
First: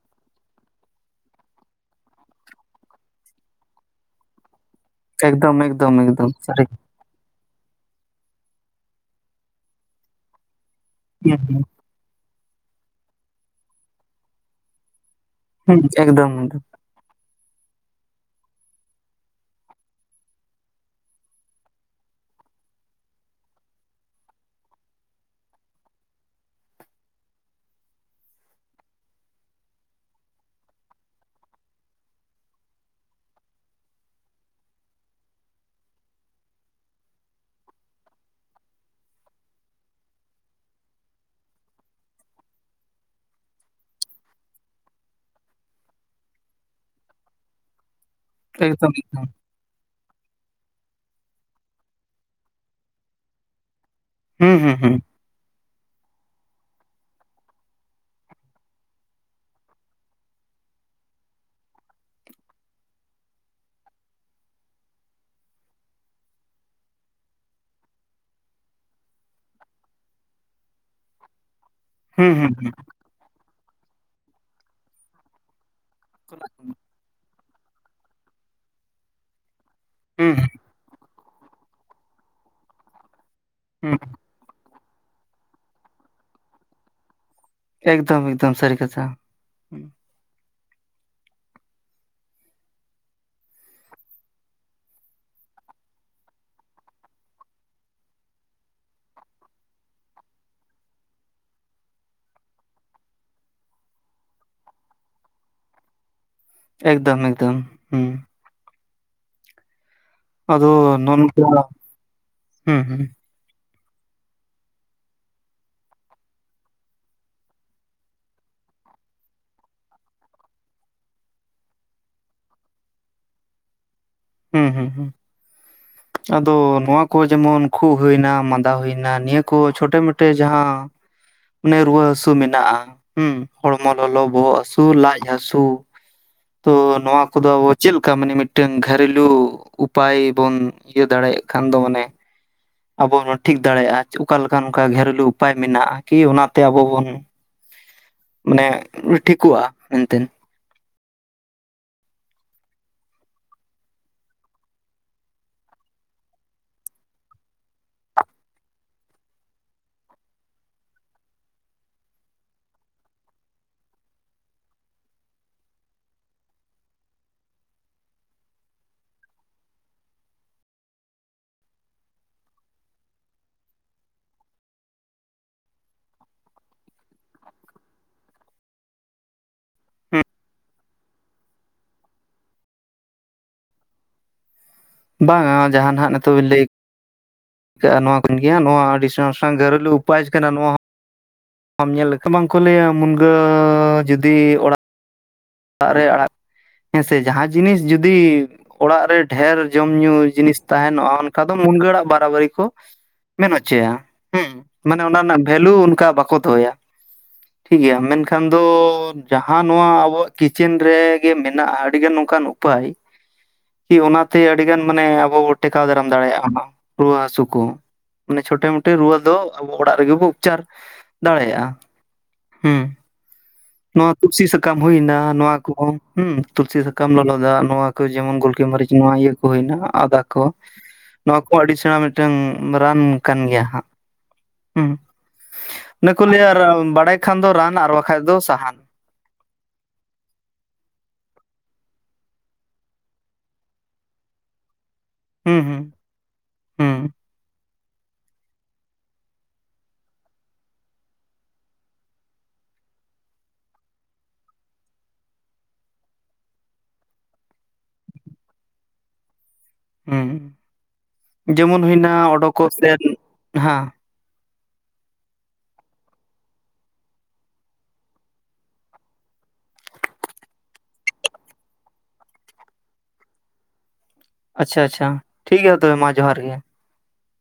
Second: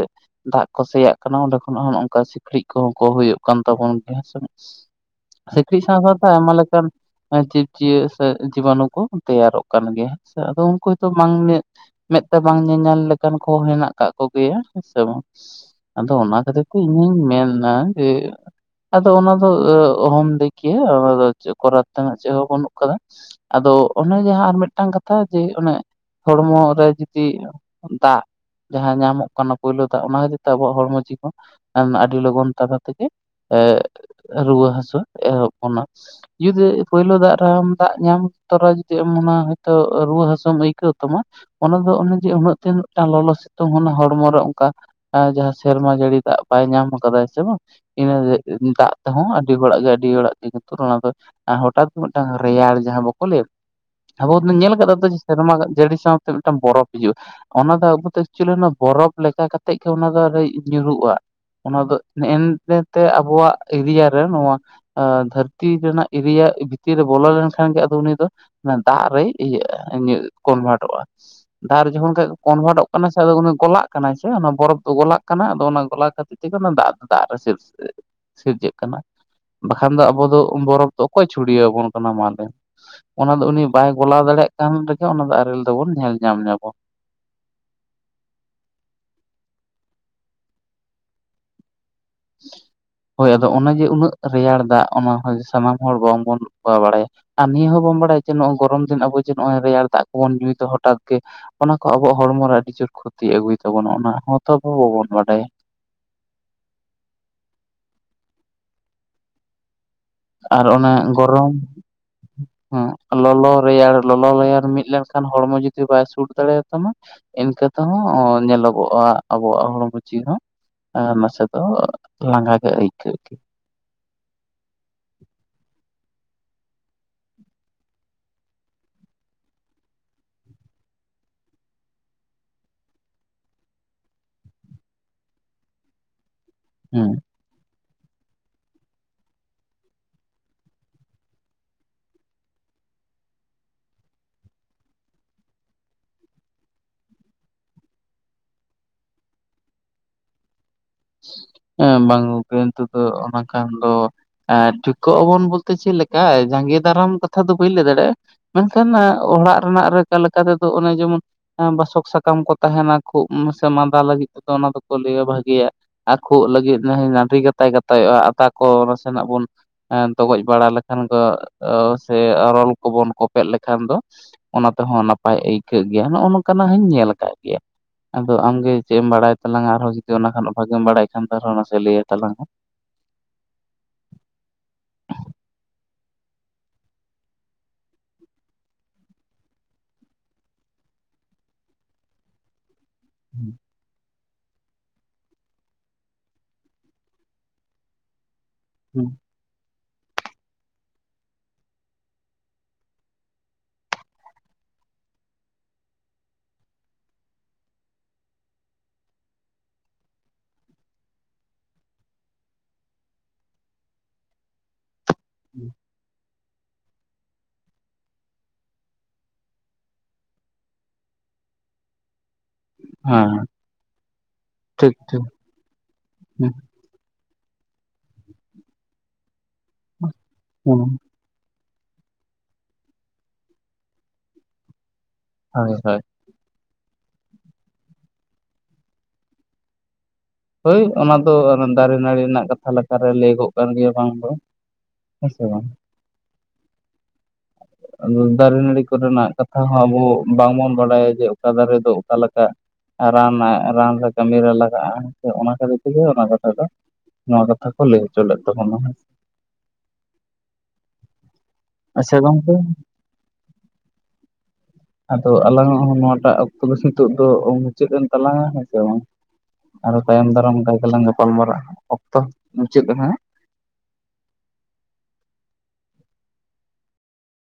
ᱫᱟᱜ ᱠᱚ ᱥᱮᱭᱟᱜ ᱠᱟᱱᱟ ᱚᱸᱰᱮ ᱠᱷᱚᱱᱟᱜ ᱦᱚᱸ ᱱᱚᱝᱠᱟ ᱥᱤᱠᱲᱤᱡ ᱠᱚᱦᱚᱸ ᱠᱚ ᱦᱩᱭᱩᱜ ᱠᱟᱱ ᱛᱟᱵᱚᱱ ᱜᱮᱭᱟ ᱦᱮᱸ ᱥᱮ᱾ ᱮᱠᱫᱚᱢ ᱥᱤᱠᱲᱤᱡ ᱮᱠᱫᱚᱢ ᱥᱟᱶ ᱥᱟᱣᱛᱮ ᱮᱠᱫᱚᱢ ᱟᱭᱢᱟ ᱥᱟᱹᱨᱤ ᱞᱮᱠᱟᱱ ᱡᱤᱵᱽᱼᱡᱤᱭᱟᱹ ᱥᱮ ᱡᱤᱵᱟᱱᱩ ᱠᱚ ᱛᱮᱭᱟᱨᱚᱜ ᱠᱟᱱ ᱜᱮᱭᱟ ᱦᱮᱸ ᱥᱮ ᱟᱫᱚ ᱩᱱᱠᱩᱦᱚᱸᱛᱚ ᱵᱟᱝ ᱦᱩᱸ ᱢᱮᱸᱫ ᱛᱮ ᱵᱟᱝ ᱧᱮᱧᱮᱞ ᱞᱮᱠᱟᱱ ᱠᱚ ᱢᱮᱱᱟᱜ ᱠᱟᱜ ᱠᱚᱜᱮᱭᱟ ᱦᱮᱸᱥᱮ ᱵᱟᱝ ᱟᱫᱚ ᱮᱠᱫᱚᱢ ᱚᱱᱟ ᱠᱷᱟᱹᱛᱤᱨ ᱤᱧᱤᱧ ᱢᱮᱱᱟ ᱡᱮ ᱟᱫᱚ ᱚᱱᱟ ᱫᱚ ᱚᱦᱚᱢ ᱞᱟᱹᱭᱠᱮᱭᱟ ᱪᱮᱫ ᱠᱚᱨᱟᱣ ᱛᱮᱱᱟᱜ ᱪᱮᱫ ᱦᱚᱸ ᱵᱟᱹᱱᱩᱜ ᱠᱟᱫᱟ᱾ ᱟᱫᱚ ᱚᱱᱮ ᱡᱟᱦᱟᱸ ᱟᱨ ᱢᱤᱫᱴᱟᱝ ᱠᱟᱛᱷᱟ ᱡᱮ ᱚᱱᱮ ᱦᱚᱲᱢᱚ ᱨᱮ ᱡᱩᱫᱤ ᱫᱟᱜ᱾ ᱡᱟᱦᱟᱸ ᱧᱟᱢᱚᱜ ᱠᱟᱱᱟ ᱯᱳᱭᱞᱳ ᱫᱟᱜ ᱚᱱᱟ ᱜᱮ ᱛᱟᱵᱚ ᱟᱵᱚᱣᱟᱜ ᱦᱚᱲᱢᱚ [unintelligible] ᱟᱹᱰᱤ ᱞᱚᱜᱚᱱ ᱛᱟᱞᱟ ᱛᱮᱜᱮᱼᱼ ᱮ ᱨᱩᱣᱟᱹ ᱦᱟᱹᱥᱩ ᱮᱦᱚᱵ ᱵᱚᱱᱟ ᱡᱩᱫᱤ ᱯᱩᱭᱞᱩ ᱫᱟᱜ ᱨᱮᱢ ᱫᱟᱜ ᱧᱟᱢ ᱛᱚᱨᱟ ᱡᱚᱫᱤ ᱦᱚᱭᱛᱚ ᱨᱩᱣᱟᱹ ᱦᱟᱹᱥᱩᱢ ᱟᱹᱭᱠᱟᱹᱣ ᱛᱟᱢᱟ ᱚᱱᱟ ᱫᱚ ᱚᱱᱮ ᱡᱮ ᱩᱱᱟᱹᱜ ᱫᱤᱱ ᱢᱤᱫᱴᱟᱝ ᱞᱚᱞᱚ ᱥᱤᱛᱩᱝ ᱦᱚᱲᱢᱚ ᱨᱮ ᱚᱱᱠᱟᱼᱼ ᱡᱟᱦᱟᱸ ᱥᱮᱨᱢᱟ ᱡᱟᱹᱲᱤ ᱫᱟᱜ ᱵᱟᱭ ᱧᱟᱢ ᱠᱟᱫᱟ ᱥᱮ ᱵᱟᱝ ᱤᱱᱟᱹ ᱮᱠᱫᱚᱢ ᱫᱟᱜ ᱛᱮᱦᱚᱸ ᱮᱠᱫᱚᱢ ᱦᱩᱭ ᱵᱟᱲᱟᱜ ᱜᱮᱭᱟ ᱟᱹᱰᱤ ᱦᱚᱲᱟᱜ ᱠᱷᱮᱛ ᱨᱮ ᱚᱱᱟ ᱫᱚ ᱦᱚᱴᱟᱛ ᱢᱤᱫᱴᱟᱝ ᱨᱮᱭᱟᱲ ᱡᱟᱦᱟᱸ ᱵᱟᱠᱚ ᱞᱟᱹᱭᱟ ᱟᱵᱚᱱ ᱦᱩᱸ ᱧᱮᱞ ᱦᱩᱸ ᱦᱩᱸ ᱟᱠᱟᱫᱟ ᱥᱮᱨᱢᱟ ᱡᱟᱹᱲᱤ ᱥᱟᱶ ᱛᱮ ᱢᱤᱫᱴᱟᱝ ᱵᱚᱨᱚᱯᱷ ᱦᱤᱡᱩᱜᱼᱟ ᱚᱱᱟ ᱫᱚ ᱮᱠᱪᱩᱭᱟᱹᱞᱤ ᱚᱱᱟ ᱵᱚᱨᱚᱯᱷ ᱞᱮᱠᱟ ᱠᱟᱛᱮᱫ ᱜᱮ ᱚᱱᱟ ᱫᱚ ᱧᱩᱨᱩᱜᱼᱟ ᱚᱱᱟ ᱫᱚ ᱱᱮᱜ ᱮᱱ ᱛᱮ ᱟᱵᱚᱣᱟᱜ ᱮᱨᱤᱭᱟ ᱨᱮ ᱱᱚᱣᱟᱼᱼ ᱫᱷᱟᱹᱨᱛᱤ ᱨᱮᱱᱟᱜ ᱮᱨᱤᱭᱟ ᱵᱷᱤᱛᱤᱨ ᱨᱮ ᱵᱚᱞᱚ ᱞᱮᱱ ᱠᱷᱟᱱ ᱜᱮ ᱟᱫᱚ ᱩᱱᱤ ᱫᱚᱼᱼ ᱫᱟᱜ ᱨᱮᱭ ᱤᱭᱟᱹᱜ-ᱟ ᱠᱚᱱᱵᱷᱟᱨᱴᱚᱜᱼᱟ ᱟᱨ ᱡᱚᱠᱷᱚᱱ ᱠᱷᱟᱡ ᱦᱩᱸ ᱦᱩᱸ ᱠᱚᱱᱵᱷᱟᱨᱴᱚᱜ ᱠᱟᱱᱟ ᱥᱮ ᱟᱫᱚ ᱩᱱᱤ ᱜᱚᱞᱟᱜ ᱠᱟᱱᱟᱭ ᱪᱮ ᱚᱱᱟ ᱵᱚᱨᱚᱯᱷ ᱫᱚ ᱜᱚᱞᱟᱜ ᱠᱟᱱᱟ ᱟᱫᱚ ᱚᱱᱟ ᱜᱚᱞᱟᱼᱼ [unintelligible] ᱫᱟᱜ ᱫᱟᱜ ᱨᱮ [unintelligible] ᱥᱤᱨᱡᱟᱹᱜ ᱠᱟᱱᱟ ᱵᱟᱠᱷᱟᱱ ᱫᱚ ᱟᱵᱚ ᱦᱩᱸ ᱫᱚ ᱵᱚᱨᱚᱯᱷᱼᱼ ᱚᱠᱚᱭ ᱪᱷᱩᱲᱭᱟᱹᱣ ᱟᱵᱚᱱ ᱠᱟᱱᱟ ᱢᱟ ᱞᱟᱭ ᱢᱮ ᱚᱱᱟ ᱫᱚ ᱩᱱᱤ ᱵᱟᱭ ᱦᱩᱸ ᱜᱚᱞᱟᱣ ᱫᱟᱲᱮᱭᱟᱜ ᱠᱟᱱ ᱨᱮ ᱜᱮ ᱚᱱᱟ ᱫᱚ ᱟᱨᱮᱞ ᱫᱚᱵᱚᱱ ᱧᱮᱞ ᱧᱟᱢ ᱧᱟᱵᱚ ᱮᱠᱫᱚᱢ ᱮᱠᱫᱚᱢ ᱥᱟᱹᱨᱤ ᱠᱟᱛᱷᱟ ᱦᱳᱭ ᱟᱫᱚ ᱚᱱᱟ ᱡᱮ ᱩᱱᱟᱹᱜ ᱨᱮᱭᱟᱲ ᱫᱟᱜ ᱚᱱᱟ ᱦᱚᱸ ᱥᱟᱱᱟᱢ ᱦᱚᱲ ᱵᱟᱝ ᱵᱚᱱ ᱵᱟᱲᱟᱭᱟ ᱟᱨ ᱱᱤᱭᱟᱹ ᱦᱚᱸᱵᱚᱱ ᱵᱟᱲᱟᱭᱟ ᱡᱮ ᱱᱚᱜᱚᱭ ᱜᱚᱨᱚᱢ ᱫᱤᱱ ᱟᱵᱚ ᱡᱮ ᱱᱚᱜᱼᱚᱭ ᱨᱮᱭᱟᱲ ᱫᱟᱜ ᱠᱚ ᱵᱚᱱ ᱧᱩᱭ ᱫᱚ ᱦᱚᱴᱟᱛ ᱜᱮᱼᱼ ᱚᱱᱟ ᱠᱚ ᱟᱵᱚᱣᱟᱜ ᱦᱚᱲᱢᱚ ᱨᱮ ᱟᱹᱰᱤ ᱡᱳᱨ ᱠᱷᱚᱛᱤ ᱟᱹᱜᱩᱭ ᱛᱟᱵᱚᱱᱟ ᱚᱱᱟ ᱦᱚᱸ ᱛᱚ ᱟᱵᱚ ᱵᱟᱵᱚᱱ ᱵᱟᱰᱟᱭᱟ ᱮᱠᱫᱚᱢ ᱮᱠᱫᱚᱢ ᱦᱮᱸ ᱟᱨ ᱟᱫᱚ ᱚᱱᱟ ᱱᱚᱜᱼᱚ ᱜᱚᱨᱚᱢ ᱱᱚᱝᱠᱟ ᱦᱩᱸ ᱦᱩᱸ ᱦᱚᱸ ᱞᱚᱞᱚ ᱨᱮᱭᱟᱲᱼᱼ ᱞᱚᱞᱚ ᱞᱚᱭᱟᱨ ᱢᱤᱫ ᱞᱮᱱ ᱠᱷᱟᱱ ᱦᱚᱲᱢᱚ ᱡᱩᱫᱤ ᱵᱟᱭ ᱥᱩᱴ ᱫᱟᱲᱮᱭᱟ ᱛᱟᱢᱟ ᱤᱱᱠᱟᱹ ᱛᱮᱦᱚᱸ ᱧᱮᱞᱚᱜᱚᱜᱼᱟ ᱟᱵᱚᱣᱟᱜ ᱦᱚᱲᱢᱚ ᱪᱤᱱᱦᱟᱣᱼᱼ ᱱᱟᱥᱮ ᱫᱚ ᱞᱟᱸᱜᱟ ᱜᱮ ᱟᱹᱭᱠᱟᱹᱜ ᱜᱮᱼᱼ ᱦᱩᱸ ᱦᱩᱸ ᱦᱩᱸ [inaudible] ᱟᱫᱚ ᱱᱚᱣᱟ ᱠᱚ ᱡᱮᱢᱚᱱ ᱠᱷᱩᱜ ᱦᱩᱭᱱᱟ ᱢᱟᱫᱟ ᱦᱩᱭᱱᱟ ᱱᱤᱭᱟᱹ ᱠᱚ ᱪᱷᱚᱴᱮ ᱢᱚᱴᱮ ᱡᱟᱦᱟᱸᱼᱼ ᱚᱱᱮ ᱨᱩᱣᱟᱹ ᱦᱟᱹᱥᱩ ᱢᱮᱱᱟᱜᱼᱟ ᱦᱩᱸ ᱦᱚᱲᱢᱚ ᱞᱚᱞᱚ ᱵᱚᱦᱚᱜ ᱦᱟᱹᱥᱩ ᱞᱟᱡ ᱦᱟᱥᱩᱼᱼ ᱛᱚ ᱦᱩᱸ ᱱᱚᱣᱟ ᱠᱚ ᱫᱚ ᱟᱵᱚ ᱪᱮᱫ ᱞᱮᱠᱟ ᱢᱟᱱᱮ ᱢᱤᱫᱴᱟᱝᱼᱼ ᱜᱷᱟᱨᱮᱞᱩ ᱩᱯᱟᱭ ᱵᱚᱱ ᱤᱭᱟᱹ ᱫᱟᱲᱮᱭᱟᱜ ᱠᱷᱟᱱ ᱫᱚ ᱢᱟᱱᱮᱼᱼ ᱟᱵᱚ ᱵᱚᱱ ᱴᱷᱤᱠ ᱫᱟᱲᱮᱭᱟᱜᱼᱟ ᱚᱠᱟ ᱞᱮᱠᱟᱱ ᱚᱱᱠᱟ ᱜᱷᱮᱨᱩᱞᱩ ᱩᱯᱟᱭ ᱢᱮᱱᱟᱜᱼᱟ ᱠᱤ ᱚᱱᱟ ᱛᱮ ᱟᱵᱚ ᱵᱚᱱᱼᱼ ᱢᱟᱱᱮ ᱴᱷᱤᱠᱚᱜᱼᱟ ᱮᱱᱛᱮᱱᱼᱼ ᱦᱮᱸ ᱵᱟᱝ ᱜᱚᱝᱠᱮ ᱱᱤᱛᱚ ᱫᱚ ᱚᱱᱟ ᱠᱷᱟᱱ ᱫᱚᱼᱼ ᱮᱸᱜ ᱴᱷᱤᱠᱚᱜ ᱟᱵᱚᱱ ᱵᱚᱞ ᱛᱮ ᱪᱮᱫ ᱞᱮᱠᱟ ᱡᱟᱸᱜᱮ ᱫᱟᱨᱟᱢ ᱠᱟᱛᱷᱟ ᱫᱚ ᱵᱟᱹᱧ ᱞᱟᱹᱭ ᱫᱟᱲᱮᱭᱟᱜᱼᱟ ᱢᱮᱱ ᱠᱷᱟᱱ ᱚᱲᱟᱜ ᱨᱮᱱᱟᱜ ᱞᱮᱠᱟ ᱛᱮ ᱫᱚ ᱚᱱᱮ ᱡᱮᱢᱚᱱᱼᱼ ᱵᱟᱥᱚᱠ ᱥᱟᱠᱟᱢ ᱠᱚ ᱛᱟᱦᱮᱱᱟ ᱠᱷᱩᱜ ᱥᱮ ᱢᱟᱸᱫᱟ ᱞᱟᱹᱜᱤᱫ ᱛᱮ ᱫᱚ ᱚᱱᱟ ᱫᱚ ᱠᱚ ᱞᱟᱹᱭᱟ ᱵᱷᱟᱜᱮᱭᱟᱜ ᱟᱨ ᱠᱷᱩᱜ ᱞᱟᱹᱜᱤᱫ [inaudible] ᱱᱟᱰᱨᱤ ᱜᱟᱛᱟᱭ ᱜᱟᱛᱟᱭᱚᱜᱼᱟ ᱟᱛᱟ ᱠᱚ ᱱᱟᱥᱮᱱᱟᱜ ᱵᱚᱱᱼᱼ ᱛᱚᱜᱚᱡ ᱵᱟᱲᱟ ᱞᱮᱠᱷᱟᱱ ᱫᱚ ᱥᱮ ᱨᱚᱞ ᱠᱚ ᱵᱚᱱ ᱠᱚᱯᱮᱫ ᱞᱮᱠᱷᱟᱱ ᱫᱚᱼᱼ ᱚᱱᱟ ᱛᱮ ᱦᱚᱸ ᱱᱟᱯᱟᱭ ᱟᱹᱭᱠᱟᱹᱜ ᱜᱮᱭᱟ ᱱᱚᱜᱼᱚ ᱱᱚᱝᱠᱟᱱᱟᱜ ᱦᱚᱧ ᱧᱮᱞ ᱟᱠᱟᱫ ᱜᱮᱭᱟ ᱟᱫᱚ ᱟᱢᱜᱮ ᱪᱮᱫ ᱮᱢ ᱵᱟᱲᱟᱭ ᱛᱟᱞᱟᱝᱟ ᱟᱨ ᱦᱚᱸ ᱡᱩᱫᱤ ᱚᱱᱟ ᱠᱷᱚᱱᱟᱜ ᱵᱷᱟᱜᱤᱢ ᱵᱟᱲᱟᱭ ᱠᱷᱟᱱ ᱫᱚᱦᱚᱸ ᱱᱟᱥᱮ ᱞᱟᱹᱭᱟ ᱛᱞᱟᱝ ᱢᱮ ᱵᱟᱝᱟ ᱡᱟᱦᱱᱟᱜ ᱱᱤᱛᱚᱜ ᱵᱤᱱ ᱞᱟᱹᱭᱼᱼ ᱠᱟᱜ-ᱟ ᱱᱚᱣᱟ ᱠᱚᱱ ᱜᱮᱭᱟ ᱱᱚᱣᱟ ᱟᱹᱰᱤ ᱜᱨᱮᱞ ᱩᱯᱟᱭ ᱠᱟᱱᱟ ᱱᱚᱣᱟ ᱵᱟᱢ ᱧᱮᱞ ᱞᱮᱠᱷᱟᱱ ᱵᱟᱝ ᱠᱚ ᱞᱟᱹᱭᱟ ᱢᱩᱱᱜᱟᱹ ᱡᱩᱫᱤ ᱚᱲᱟᱜᱼᱼ ᱟᱨᱮ ᱚᱲᱟᱜ ᱦᱮᱸᱥᱮ ᱡᱟᱦᱟᱸ ᱡᱤᱱᱤᱥ ᱡᱩᱫᱤ ᱚᱲᱟᱜ ᱨᱮᱼᱼ ᱰᱷᱮᱨ ᱡᱚᱢ ᱧᱩ ᱡᱤᱱᱤᱥ ᱛᱟᱦᱮ ᱱᱚᱜᱼᱟ ᱚᱱᱠᱟ ᱫᱚ ᱢᱩᱱᱜᱟᱹ ᱟᱲᱟᱜ ᱵᱟᱨᱟᱵᱟᱨᱤ ᱠᱚᱼᱼ ᱢᱮᱱ ᱦᱚᱪᱚᱭᱟ, ᱦᱩᱸ ᱢᱟᱱᱮ ᱚᱱᱟ ᱨᱮᱱᱟᱜ ᱵᱷᱮᱞᱩ ᱚᱱᱠᱟ ᱵᱟᱠᱚ ᱫᱚᱦᱚᱭᱟ ᱾ ᱴᱷᱤᱠ ᱜᱮᱭᱟ, ᱢᱮᱱᱠᱷᱟᱱ ᱫᱚ ᱡᱟᱦᱟᱸ ᱱᱚᱣᱟ ᱟᱵᱚᱣᱟᱜᱼᱼ ᱠᱤᱪᱮᱱ ᱨᱮᱜᱮ ᱢᱮᱱᱟᱜᱼᱟ ᱟᱹᱰᱤᱜᱟᱱ ᱱᱚᱝᱠᱟᱱ ᱩᱯᱟᱭ, ᱠᱤ ᱚᱱᱟᱛᱮ ᱟᱰᱤᱜᱟᱱ ᱢᱟᱱᱮᱼᱼ ᱵᱟᱵᱚ ᱴᱮᱠᱟᱣ ᱫᱟᱲᱼᱼ ᱫᱟᱲᱮᱭᱟᱜᱼᱟ ᱨᱩᱣᱟᱹ ᱦᱟᱥᱩ ᱠᱚ, ᱢᱟᱱᱮ ᱪᱷᱳᱴᱮ ᱢᱚᱴᱮ ᱨᱩᱣᱟᱹ ᱫᱚ ᱟᱵᱚ ᱚᱲᱟᱜ ᱨᱮᱜᱮ ᱵᱚ ᱩᱯᱪᱟᱨᱼᱼ ᱫᱟᱲᱮᱭᱟᱜᱼᱟ ᱦᱩᱸ ᱾ ᱦᱮᱸ [unintelligible] ᱱᱚᱣᱟ ᱛᱩᱞᱥᱤ ᱥᱟᱠᱟᱢ ᱴᱷᱤᱠ ᱦᱩᱭᱱᱟ ᱴᱷᱤᱠ ᱱᱚᱣᱟ ᱠᱚᱦᱚᱸ ᱦᱮᱸ ᱛᱩᱞᱥᱤ ᱥᱟᱠᱟᱢᱼᱼ ᱠᱚᱢ ᱞᱚᱞᱚ ᱫᱟᱜ ᱱᱚᱣᱟ ᱠᱚ ᱡᱮᱢᱚᱱ ᱜᱳᱞᱠᱤ ᱢᱟᱹᱨᱤᱪ ᱱᱚᱣᱟ ᱤᱭᱟᱹ ᱠᱚ ᱦᱩᱭᱱᱟ ᱟᱫᱟ ᱠᱚᱼᱼ ᱱᱚᱣᱟ ᱠᱚ ᱟᱹᱰᱤ ᱥᱮᱬᱟ ᱢᱤᱫᱴᱟᱝ ᱨᱟᱱ ᱠᱟᱱ ᱜᱮᱭᱟ ᱦᱟᱸᱜ ᱦᱩᱸ ᱾ ᱦᱚᱭ ᱦᱚᱭ ᱾ ᱚᱱᱮ ᱠᱚ ᱞᱟᱹᱭᱟ ᱵᱟᱲᱟᱭ ᱠᱷᱟᱱ ᱫᱚ ᱨᱟᱱ ᱟᱨ ᱵᱟᱠᱷᱟᱡ ᱫᱚ ᱥᱟᱦᱟᱱ ᱾ ᱦᱳᱭ ᱚᱱᱟ ᱫᱚ ᱫᱟᱨᱮ ᱱᱟᱹᱲᱤ ᱨᱮᱱᱟᱜ ᱠᱟᱛᱷᱟ ᱞᱮᱠᱟᱨᱮ ᱞᱟᱹᱭᱟᱹᱜᱚᱜ ᱠᱟᱱ ᱜᱮᱭᱟ ᱵᱟᱝ ᱫᱚᱼᱼ ᱦᱮᱸ ᱥᱮ ᱦᱩᱸ ᱵᱟᱝ ᱾ ᱦᱩᱸ ᱦᱩᱸ [inaudible] ᱫᱟᱨᱮ ᱱᱟᱹᱲᱤ ᱠᱚᱨᱮᱱᱟᱜ ᱠᱟᱛᱷᱟ ᱦᱚᱸ ᱟᱵᱚ ᱵᱟᱝᱵᱚᱱ ᱵᱟᱰᱟᱭᱟ ᱡᱮ ᱚᱠᱟ ᱫᱟᱨᱮ ᱫᱚ ᱚᱠᱟ ᱞᱮᱠᱟ ᱾ ᱨᱟᱱ ᱨᱟᱱ ᱨᱮ ᱠᱟᱹᱢᱤᱨᱮ ᱞᱟᱜᱟᱜᱼᱟ, ᱚᱱᱟ ᱠᱷᱟᱹᱛᱤᱨ ᱛᱮᱜᱮ ᱚᱱᱟ ᱠᱟᱛᱷᱟ ᱫᱚᱼᱼ ᱱᱚᱣᱟ ᱠᱟᱛᱷᱟ ᱠᱚ ᱞᱟᱹᱭ ᱦᱚᱪᱚ ᱞᱮᱫ ᱛᱟᱵᱚᱱᱟ ᱾ ᱦᱩᱸ, ᱡᱮᱢᱚᱱ ᱦᱩᱭᱱᱟ ᱟᱪᱪᱷᱟ ᱜᱚᱝᱠᱮ ᱚᱰᱳᱠᱚᱜ ᱥᱮ ᱱᱟᱸᱦᱼᱼ ᱟᱫᱚ ᱟᱞᱟᱝᱟᱜ ᱦᱚᱸ ᱱᱚᱣᱟᱴᱟᱜ ᱚᱠᱛᱚ ᱫᱚ ᱱᱤᱛᱚᱜ ᱫᱚ ᱢᱩᱪᱟᱹᱫ ᱮᱱ ᱛᱟᱞᱟᱝᱟ ᱦᱮᱸ ᱥᱮ ᱵᱟᱝ ᱾ ᱟᱨᱚ ᱛᱟᱭᱚᱢ ᱫᱟᱨᱟᱢ ᱚᱱᱠᱟ ᱞᱮᱠᱟᱞᱟᱝ ᱜᱟᱯᱟᱞ ᱢᱟᱨᱟᱨᱟᱜᱼᱟ, ᱚᱠᱛᱚ ᱢᱩᱪᱟᱹᱫ ᱮᱱᱟ ᱦᱮᱸ ᱾ ᱟᱪᱪᱷᱟ ᱟᱪᱪᱷᱟ, ᱴᱷᱤᱠ ᱜᱮᱭᱟ ᱛᱚᱵᱮ ᱢᱟ ᱡᱚᱦᱟᱨ ᱜᱮ ᱾